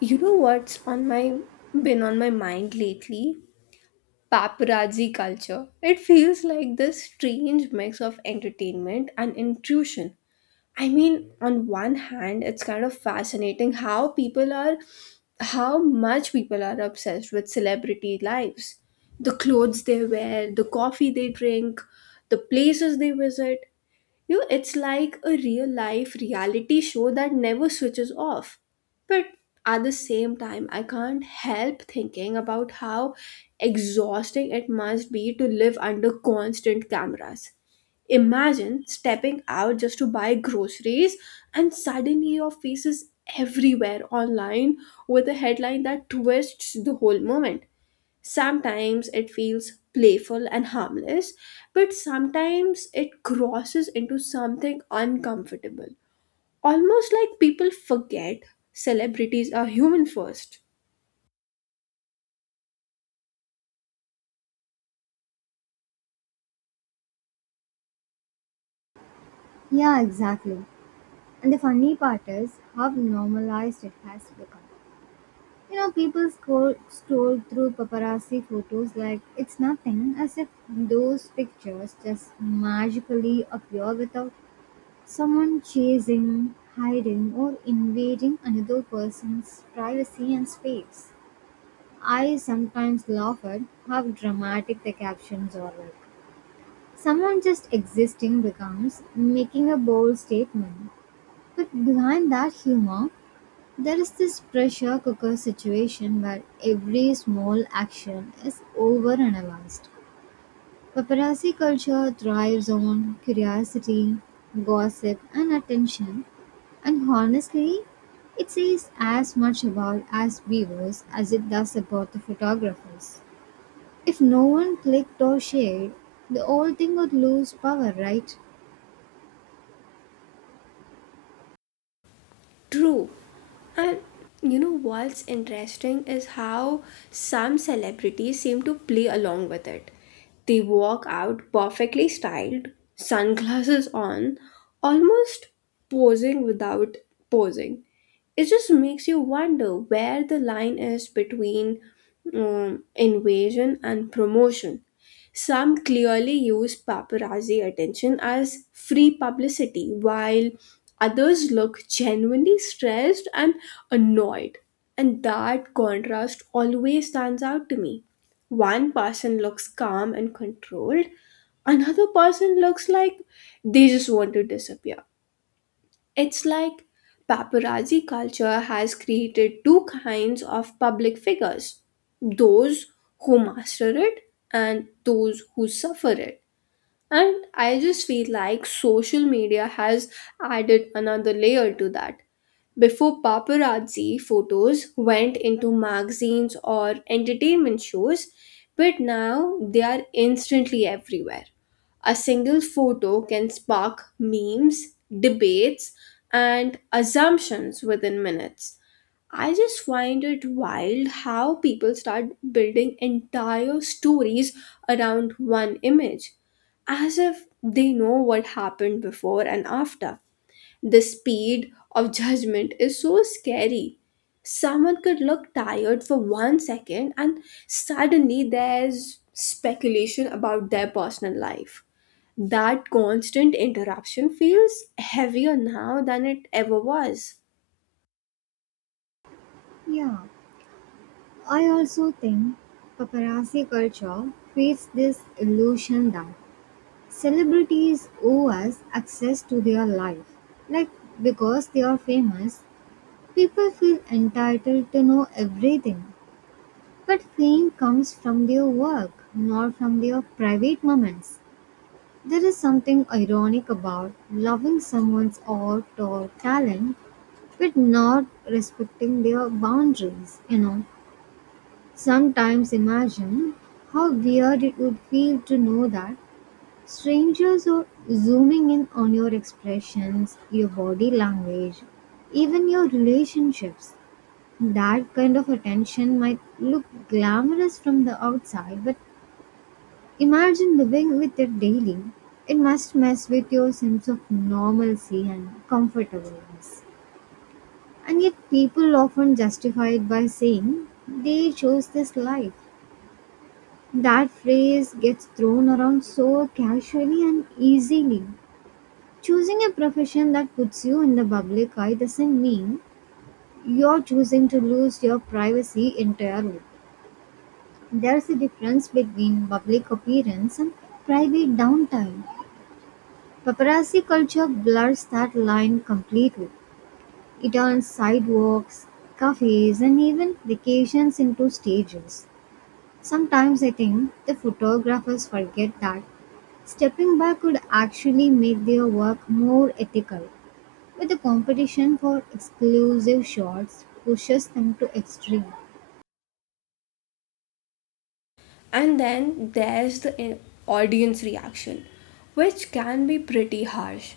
You know what's on my been on my mind lately? Paparazzi culture. It feels like this strange mix of entertainment and intrusion. I mean, on one hand, it's kind of fascinating how people are obsessed with celebrity lives. The clothes they wear, the coffee they drink, the places they visit. You know, it's like a real life reality show that never switches off. But at the same time, I can't help thinking about how exhausting it must be to live under constant cameras. Imagine stepping out just to buy groceries and suddenly your face is everywhere online with a headline that twists the whole moment. Sometimes it feels playful and harmless, but sometimes it crosses into something uncomfortable. Almost like people forget celebrities are human first. Yeah, exactly. And the funny part is how normalized it has become. You know, people scroll through paparazzi photos like it's nothing, as if those pictures just magically appear without someone chasing, hiding, or invading another person's privacy and space. I sometimes laugh at how dramatic the captions are like. Someone just existing becomes making a bold statement. But behind that humor, there is this pressure cooker situation where every small action is overanalyzed. Paparazzi culture thrives on curiosity, gossip, and attention, and honestly, it says as much about us viewers as it does about the photographers. If no one clicked or shared, the whole thing would lose power, right? True. And you know what's interesting is how some celebrities seem to play along with it. They walk out perfectly styled, sunglasses on, almost posing without posing. It just makes you wonder where the line is between invasion and promotion. Some clearly use paparazzi attention as free publicity, while others look genuinely stressed and annoyed. And that contrast always stands out to me. One person looks calm and controlled, another person looks like they just want to disappear. It's like paparazzi culture has created two kinds of public figures: those who master it and those who suffer it. And I just feel like social media has added another layer to that. Before, paparazzi photos went into magazines or entertainment shows, but now they are instantly everywhere. A single photo can spark memes, debates, and assumptions within minutes. I just find it wild how people start building entire stories around one image, as if they know what happened before and after. The speed of judgment is so scary. Someone could look tired for one second, and suddenly there's speculation about their personal life. That constant interruption feels heavier now than it ever was. Yeah. I also think paparazzi culture creates this illusion that celebrities owe us access to their life. Like, because they are famous, people feel entitled to know everything. But fame comes from their work, not from their private moments. There is something ironic about loving someone's art or talent, but not respecting their boundaries, you know. Sometimes imagine how weird it would feel to know that strangers are zooming in on your expressions, your body language, even your relationships. That kind of attention might look glamorous from the outside, but imagine living with it daily. It must mess with your sense of normalcy and comfortableness. And yet, people often justify it by saying they chose this life. That phrase gets thrown around so casually and easily. Choosing a profession that puts you in the public eye doesn't mean you're choosing to lose your privacy entirely. There's a difference between public appearance and private downtime. Paparazzi culture blurs that line completely. It turns sidewalks, cafes, and even vacations into stages. Sometimes I think the photographers forget that stepping back could actually make their work more ethical, but the competition for exclusive shots pushes them to extreme. And then there's the audience reaction, which can be pretty harsh.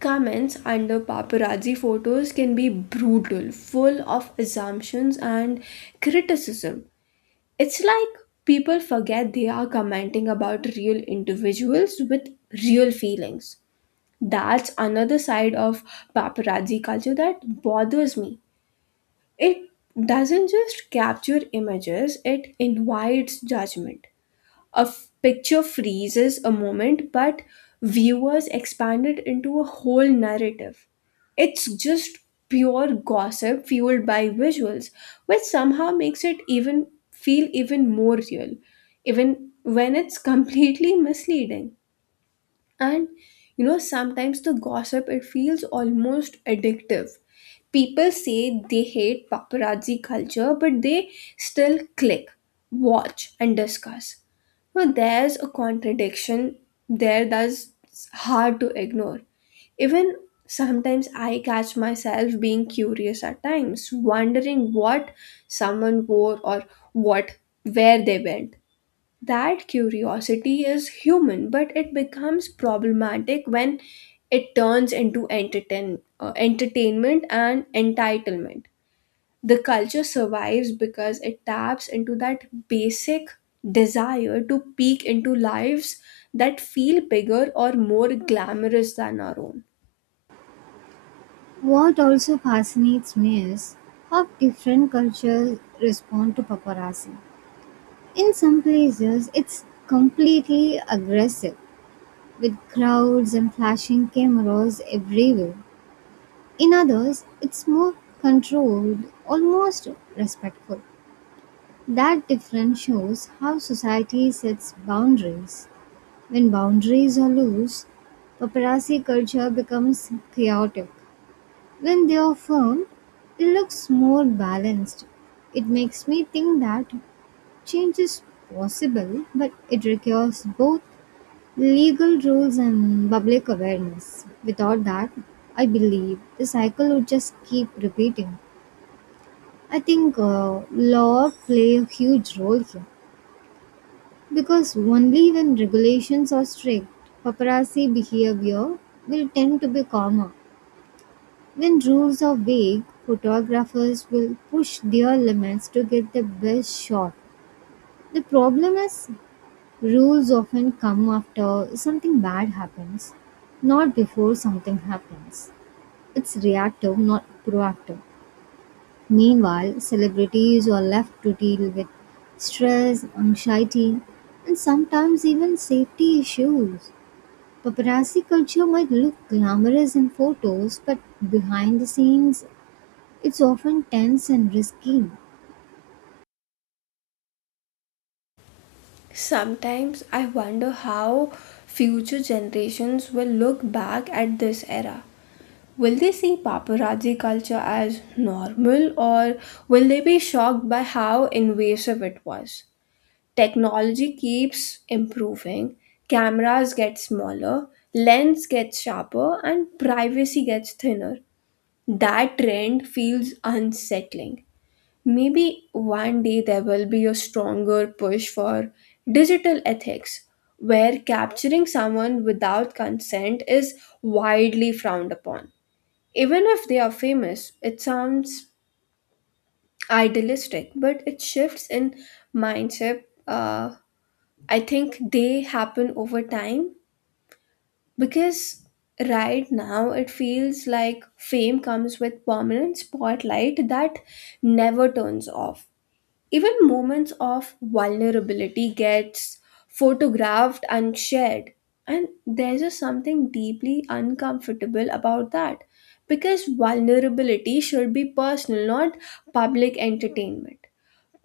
Comments under paparazzi photos can be brutal, full of assumptions and criticism. It's like people forget they are commenting about real individuals with real feelings. That's another side of paparazzi culture that bothers me. It doesn't just capture images, it invites judgment. A picture freezes a moment, but viewers expand it into a whole narrative. It's just pure gossip fueled by visuals, which somehow makes it even feel even more real, even when it's completely misleading. And you know, sometimes the gossip, it feels almost addictive. People say they hate paparazzi culture, but they still click, watch, and discuss. Now there's a contradiction there that's hard to ignore. Even sometimes I catch myself being curious at times, wondering what someone wore or what, where they went. That curiosity is human, but it becomes problematic when it turns into entertainment and entitlement. The culture survives because it taps into that basic desire to peek into lives that feel bigger or more glamorous than our own. What also fascinates me is how different cultures respond to paparazzi. In some places, it's completely aggressive, with crowds and flashing cameras everywhere. In others, it's more controlled, almost respectful. That difference shows how society sets boundaries. When boundaries are loose, paparazzi culture becomes chaotic. When they are firm, it looks more balanced. It makes me think that change is possible, but it requires both legal rules and public awareness. Without that, I believe the cycle would just keep repeating. I think law play a huge role here. Because only when regulations are strict, paparazzi behavior will tend to be calmer. When rules are vague, photographers will push their limits to get the best shot. The problem is, rules often come after something bad happens, not before something happens. It's reactive, not proactive. Meanwhile, celebrities are left to deal with stress, anxiety, and sometimes even safety issues. Paparazzi culture might look glamorous in photos, but behind the scenes, it's often tense and risky. Sometimes I wonder how future generations will look back at this era. Will they see paparazzi culture as normal, or will they be shocked by how invasive it was? Technology keeps improving, cameras get smaller, lens gets sharper, and privacy gets thinner. That trend feels unsettling. Maybe one day there will be a stronger push for digital ethics, where capturing someone without consent is widely frowned upon, even if they are famous. It sounds idealistic, but it shifts in mindset. I think, they happen over time, because right now it feels like fame comes with permanent spotlight that never turns off. Even moments of vulnerability gets photographed and shared. And there's just something deeply uncomfortable about that, because vulnerability should be personal, not public entertainment.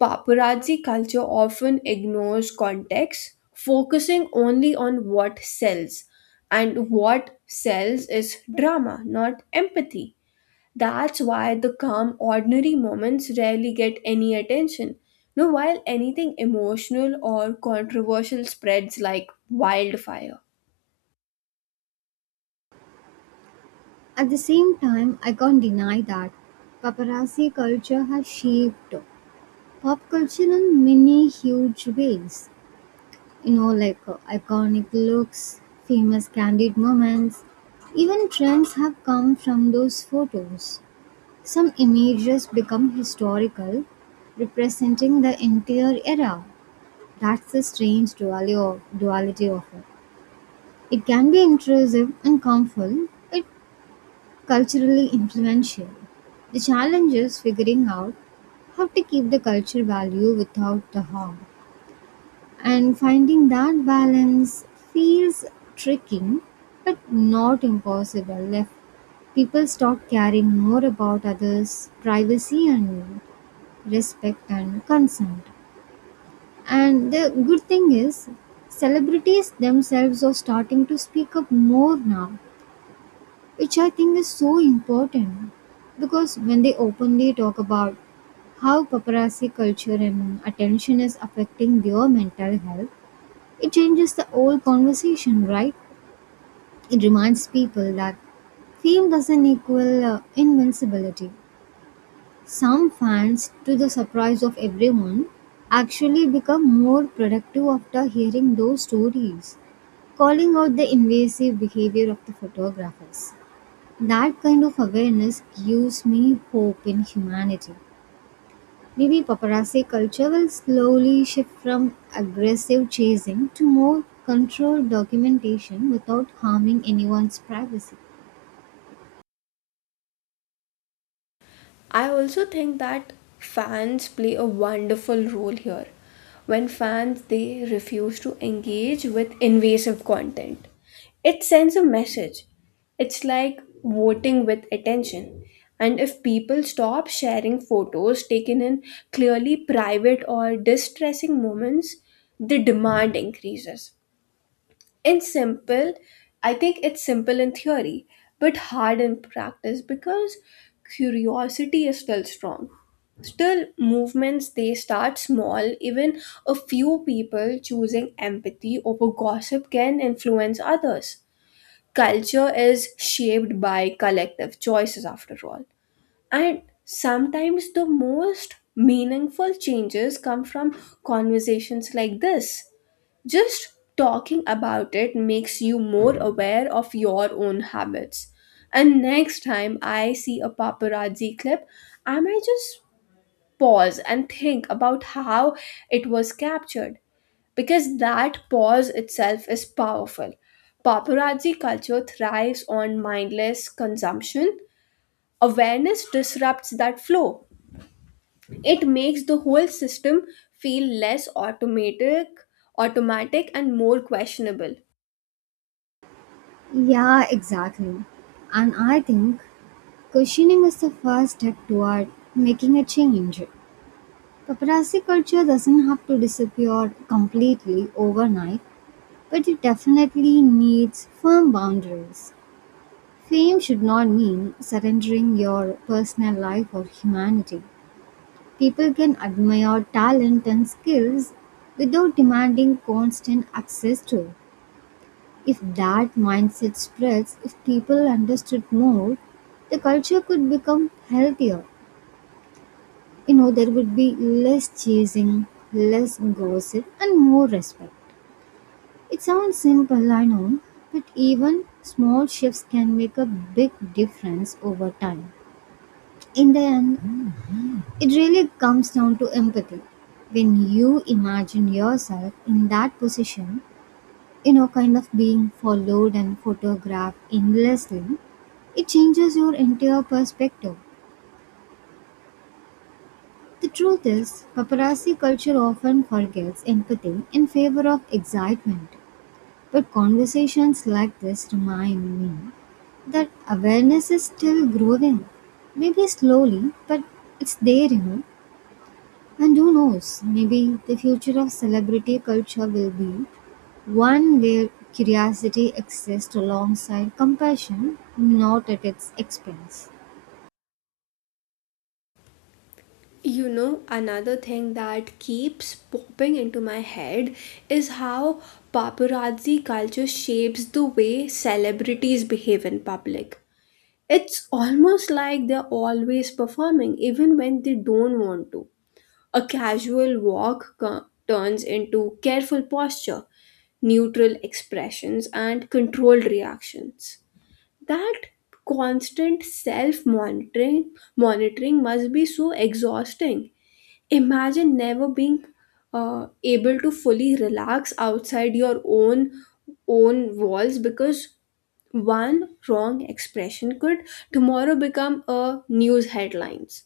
Paparazzi culture often ignores context, focusing only on what sells. And what sells is drama, not empathy. That's why the calm, ordinary moments rarely get any attention now, while anything emotional or controversial spreads like wildfire. At the same time, I can't deny that paparazzi culture has shaped pop culture in many huge ways. You know, like iconic looks, famous candid moments, even trends have come from those photos. Some images become historical, representing the entire era. That's the strange duality of it. It can be intrusive and harmful, it culturally influential. The challenge is figuring out how to keep the culture value without the harm. And finding that balance feels tricky but not impossible if people start caring more about others' privacy and respect and consent. And the good thing is, celebrities themselves are starting to speak up more now, which I think is so important. Because when they openly talk about how paparazzi culture and attention is affecting their mental health, it changes the whole conversation, right? It reminds people that fame doesn't equal invincibility. Some fans, to the surprise of everyone, actually become more productive after hearing those stories, calling out the invasive behavior of the photographers. That kind of awareness gives me hope in humanity. Maybe paparazzi culture will slowly shift from aggressive chasing to more controlled documentation without harming anyone's privacy. I also think that fans play a wonderful role here. When fans, they refuse to engage with invasive content, it sends a message. It's like voting with attention. And if people stop sharing photos taken in clearly private or distressing moments, the demand increases. It's simple. I think it's simple in theory, but hard in practice because curiosity is still strong. Still, movements, they start small. Even a few people choosing empathy over gossip can influence others. Culture is shaped by collective choices, after all. And sometimes the most meaningful changes come from conversations like this. Just talking about it makes you more aware of your own habits. And next time I see a paparazzi clip, I might just pause and think about how it was captured, because that pause itself is powerful. Paparazzi culture thrives on mindless consumption. Awareness disrupts that flow. It makes the whole system feel less automatic and more questionable. Yeah, exactly. And I think questioning is the first step toward making a change. Paparazzi culture doesn't have to disappear completely overnight, but it definitely needs firm boundaries. Fame should not mean surrendering your personal life or humanity. People can admire talent and skills without demanding constant access to it. If that mindset spreads, if people understood more, the culture could become healthier. You know, there would be less chasing, less gossip, and more respect. It sounds simple, I know, but even small shifts can make a big difference over time. In the end, it really comes down to empathy. When you imagine yourself in that position, you know, kind of being followed and photographed endlessly, it changes your entire perspective. The truth is, paparazzi culture often forgets empathy in favor of excitement. But conversations like this remind me that awareness is still growing. Maybe slowly, but it's there, you know. And who knows, maybe the future of celebrity culture will be one where curiosity exists alongside compassion, not at its expense. You know, another thing that keeps popping into my head is how paparazzi culture shapes the way celebrities behave in public. It's almost like they're always performing, even when they don't want to. A turns into careful posture, neutral expressions, and controlled reactions. That constant self monitoring must be so exhausting. Imagine never being able to fully relax outside your own walls because one wrong expression could tomorrow become a news headlines.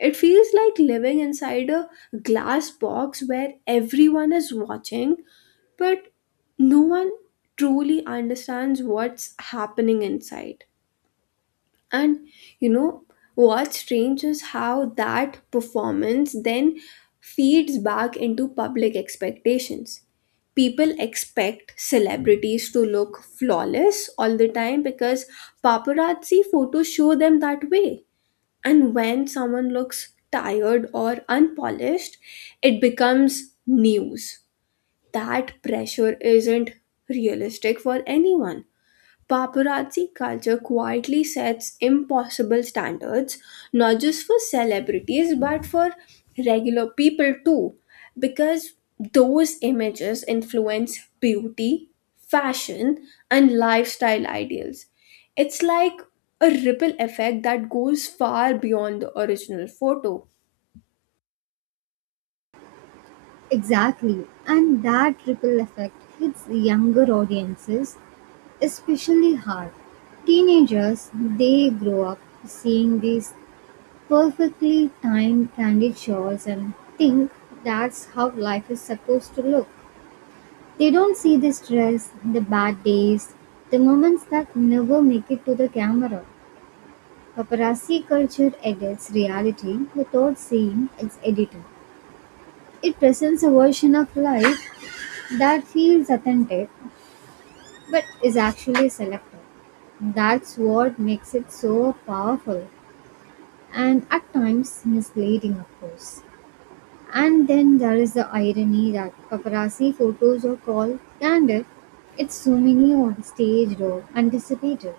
It feels like living inside a glass box where everyone is watching, but no one truly understands what's happening inside. And you know what's strange is how that performance then feeds back into public expectations. People expect celebrities to look flawless all the time because paparazzi photos show them that way, and when someone looks tired or unpolished, it becomes news. That pressure isn't realistic for anyone. Paparazzi culture quietly sets impossible standards, not just for celebrities, but for regular people too, because those images influence beauty, fashion, and lifestyle ideals. It's like a ripple effect that goes far beyond the original photo. Exactly, and that ripple effect hits younger audiences especially hard. Teenagers, they grow up seeing these perfectly timed candid showers and think that's how life is supposed to look. They don't see the stress, the bad days, the moments that never make it to the camera. Paparazzi culture edits reality without seeing its editor. It presents a version of life that feels authentic but is actually selective. That's what makes it so powerful and at times misleading, of course. And then there is the irony that paparazzi photos are called candid. It's so many on staged or anticipated.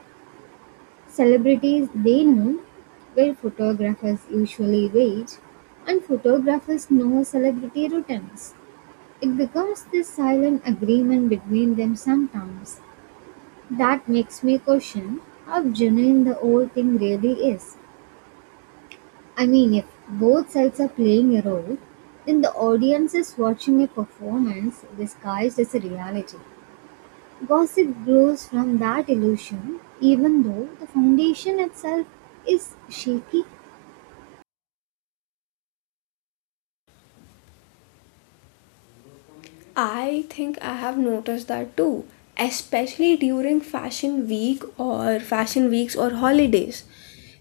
Celebrities they know where photographers usually wait, and photographers know celebrity routines. It becomes this silent agreement between them sometimes. That makes me question how genuine the whole thing really is. I mean, if both sides are playing a role, then the audience is watching a performance disguised as a reality. Gossip grows from that illusion, even though the foundation itself is shaky. I think I have noticed that too, especially during fashion weeks or holidays.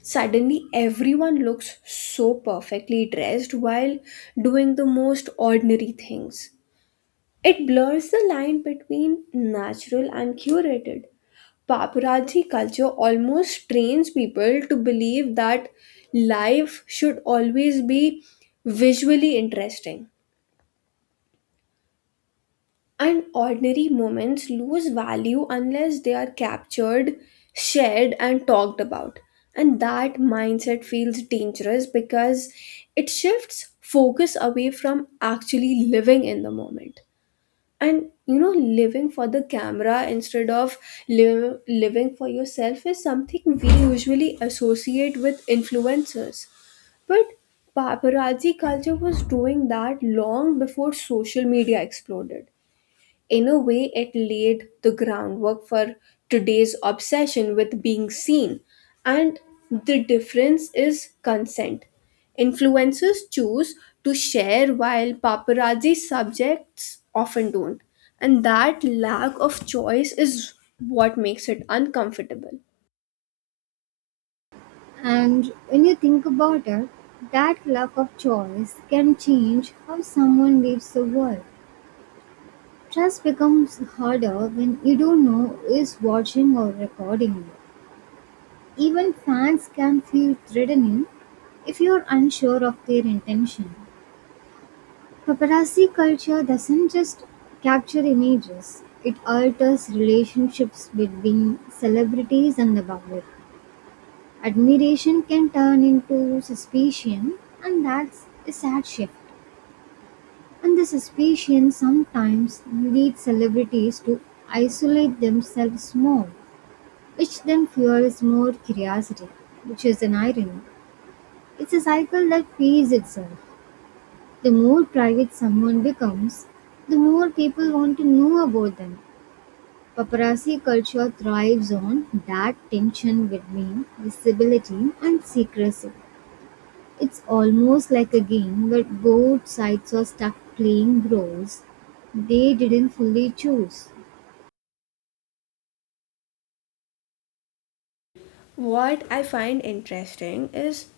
Suddenly, everyone looks so perfectly dressed while doing the most ordinary things. It blurs the line between natural and curated. Paparazzi culture almost trains people to believe that life should always be visually interesting, and ordinary moments lose value unless they are captured, shared, and talked about. And that mindset feels dangerous because it shifts focus away from actually living in the moment. And you know, living for the camera instead of living for yourself is something we usually associate with influencers. But paparazzi culture was doing that long before social media exploded. In a way, it laid the groundwork for today's obsession with being seen. And the difference is consent. Influencers choose to share, while paparazzi subjects often don't. And that lack of choice is what makes it uncomfortable. And when you think about it, that lack of choice can change how someone leaves the world. Trust becomes harder when you don't know who is watching or recording you. Even fans can feel threatening if you're unsure of their intention. Paparazzi culture doesn't just capture images, it alters relationships between celebrities and the public. Admiration can turn into suspicion, and that's a sad shift. And the suspicion sometimes leads celebrities to isolate themselves more, which then fuels more curiosity, which is an irony. It's a cycle that feeds itself. The more private someone becomes, the more people want to know about them. Paparazzi culture thrives on that tension between visibility and secrecy. It's almost like a game where both sides are stuck playing roles they didn't fully choose. What I find interesting is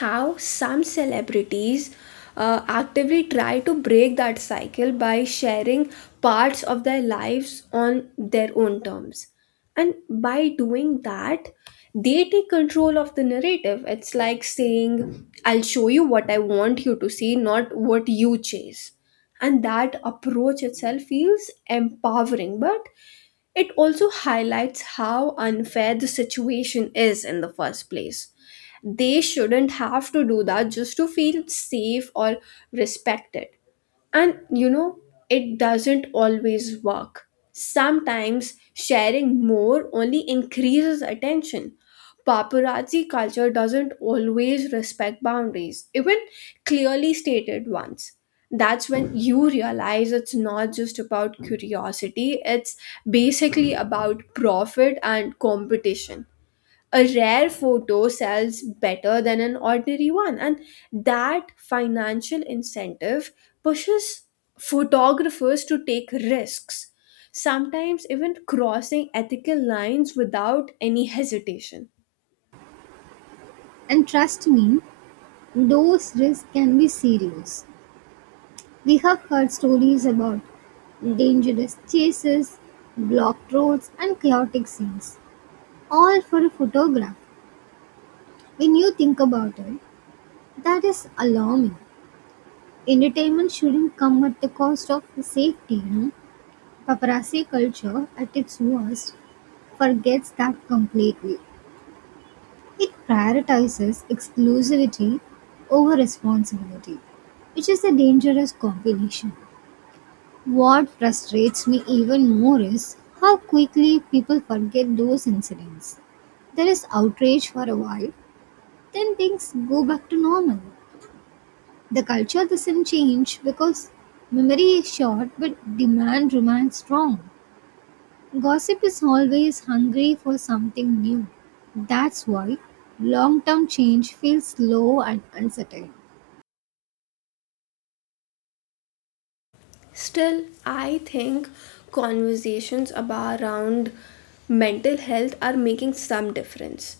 how some celebrities actively try to break that cycle by sharing parts of their lives on their own terms. And by doing that, they take control of the narrative. It's like saying, "I'll show you what I want you to see, not what you chase." And that approach itself feels empowering, but it also highlights how unfair the situation is in the first place. They shouldn't have to do that just to feel safe or respected. And you know, it doesn't always work. Sometimes sharing more only increases attention. Paparazzi culture doesn't always respect boundaries, even clearly stated ones. That's when you realize it's not just about curiosity, it's basically about profit and competition. A rare photo sells better than an ordinary one, and that financial incentive pushes photographers to take risks, sometimes even crossing ethical lines without any hesitation. And trust me, those risks can be serious. We have heard stories about dangerous chases, blocked roads and chaotic scenes. All for a photograph. When you think about it, that is alarming. Entertainment shouldn't come at the cost of safety, you know. Paparazzi culture, at its worst, forgets that completely. It prioritizes exclusivity over responsibility, which is a dangerous combination. What frustrates me even more is how quickly people forget those incidents. There is outrage for a while, then things go back to normal. The culture doesn't change because memory is short but demand remains strong. Gossip is always hungry for something new. That's why long term change feels slow and uncertain. Still, I think conversations about around mental health are making some difference.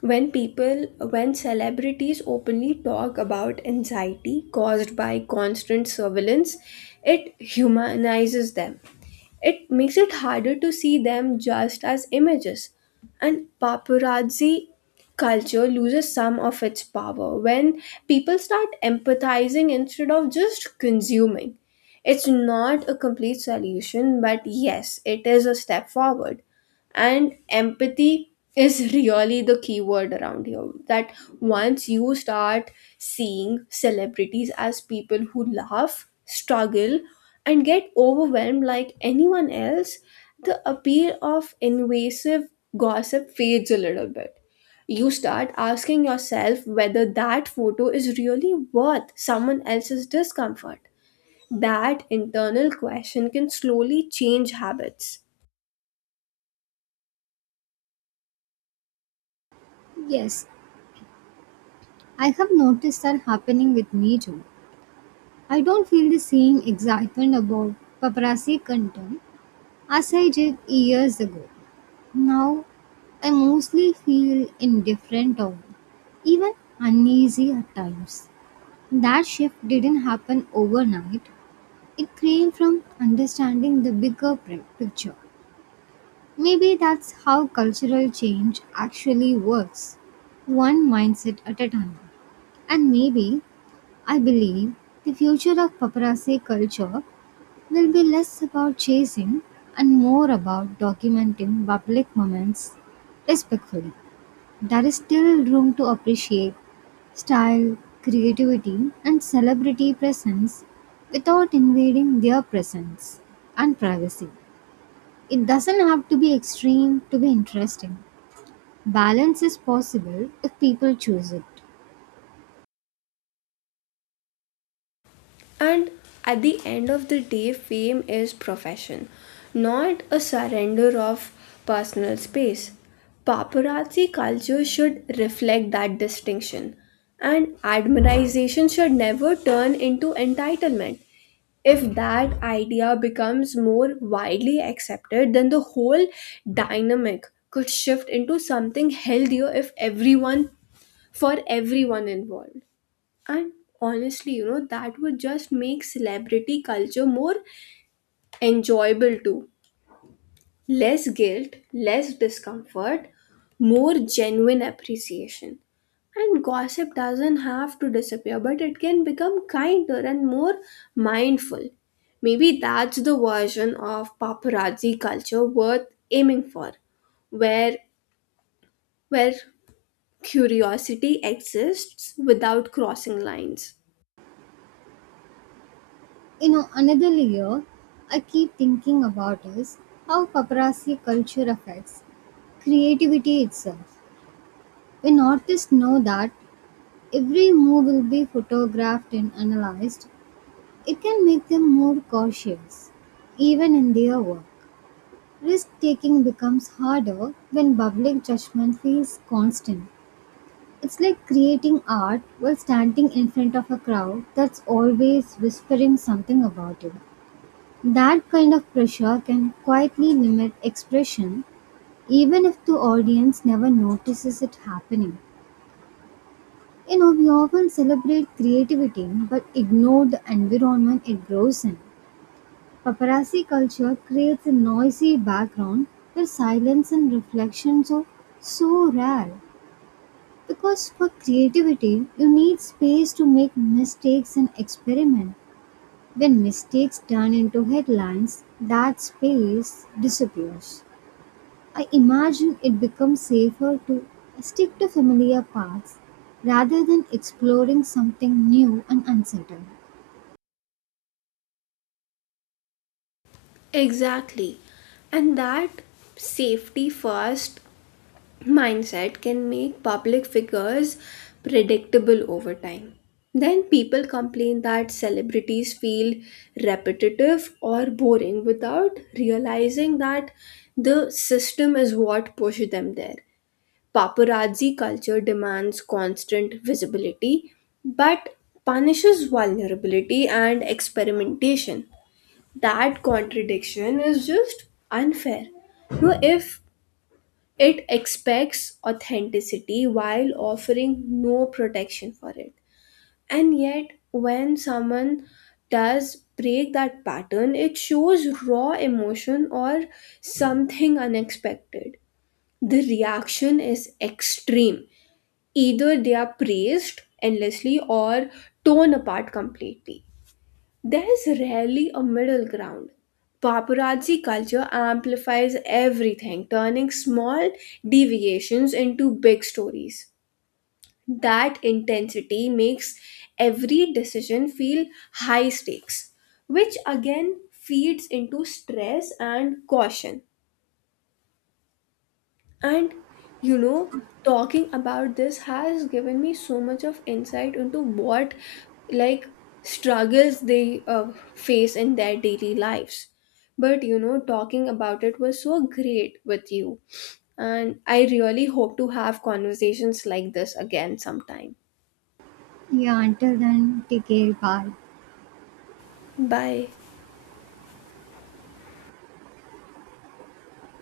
When people, when celebrities openly talk about anxiety caused by constant surveillance, it humanizes them. It makes it harder to see them just as images. And paparazzi culture loses some of its power when people start empathizing instead of just consuming. It's not a complete solution, but yes, it is a step forward. And empathy is really the key word around here. That once you start seeing celebrities as people who laugh, struggle, and get overwhelmed like anyone else, the appeal of invasive gossip fades a little bit. You start asking yourself whether that photo is really worth someone else's discomfort. That internal question can slowly change habits. Yes, I have noticed that happening with me too. I don't feel the same excitement about paparazzi content as I did years ago. Now, I mostly feel indifferent or even uneasy at times. That shift didn't happen overnight. It came from understanding the bigger picture. Maybe that's how cultural change actually works, one mindset at a time. And maybe, I believe, the future of paparazzi culture will be less about chasing and more about documenting public moments respectfully. There is still room to appreciate style, creativity, and celebrity presence without invading their presence and privacy. It doesn't have to be extreme to be interesting. Balance is possible if people choose it. And at the end of the day, fame is profession, not a surrender of personal space. Paparazzi culture should reflect that distinction, and admiration should never turn into entitlement. If that idea becomes more widely accepted, then the whole dynamic could shift into something healthier if everyone, for everyone involved. And honestly, you know, that would just make celebrity culture more enjoyable too. Less guilt, less discomfort, more genuine appreciation. And gossip doesn't have to disappear, but it can become kinder and more mindful. Maybe that's the version of paparazzi culture worth aiming for, where where curiosity exists without crossing lines. You know, another layer I keep thinking about is how paparazzi culture affects creativity itself. When artists know that every move will be photographed and analyzed, it can make them more cautious, even in their work. Risk taking becomes harder when public judgment feels constant. It's like creating art while standing in front of a crowd that's always whispering something about it. That kind of pressure can quietly limit expression, even if the audience never notices it happening. You know, we often celebrate creativity but ignore the environment it grows in. Paparazzi culture creates a noisy background where silence and reflections are so rare. Because for creativity, you need space to make mistakes and experiment. When mistakes turn into headlines, that space disappears. I imagine it becomes safer to stick to familiar paths rather than exploring something new and uncertain. Exactly. And that safety first mindset can make public figures predictable over time. Then people complain that celebrities feel repetitive or boring without realizing that the system is what pushed them there. Paparazzi culture demands constant visibility but punishes vulnerability and experimentation. That contradiction is just unfair. You know, if it expects authenticity while offering no protection for it. And yet, when someone does break that pattern, it shows raw emotion or something unexpected. The reaction is extreme. Either they are praised endlessly or torn apart completely. There is rarely a middle ground. Paparazzi culture amplifies everything, turning small deviations into big stories. That intensity makes every decision feel high stakes, which again feeds into stress and caution. And you know, talking about this has given me so much of insight into what like struggles they face in their daily lives. But you know, talking about it was so great with you. And I really hope to have conversations like this again sometime. Yeah, until then, take care. Bye. Bye.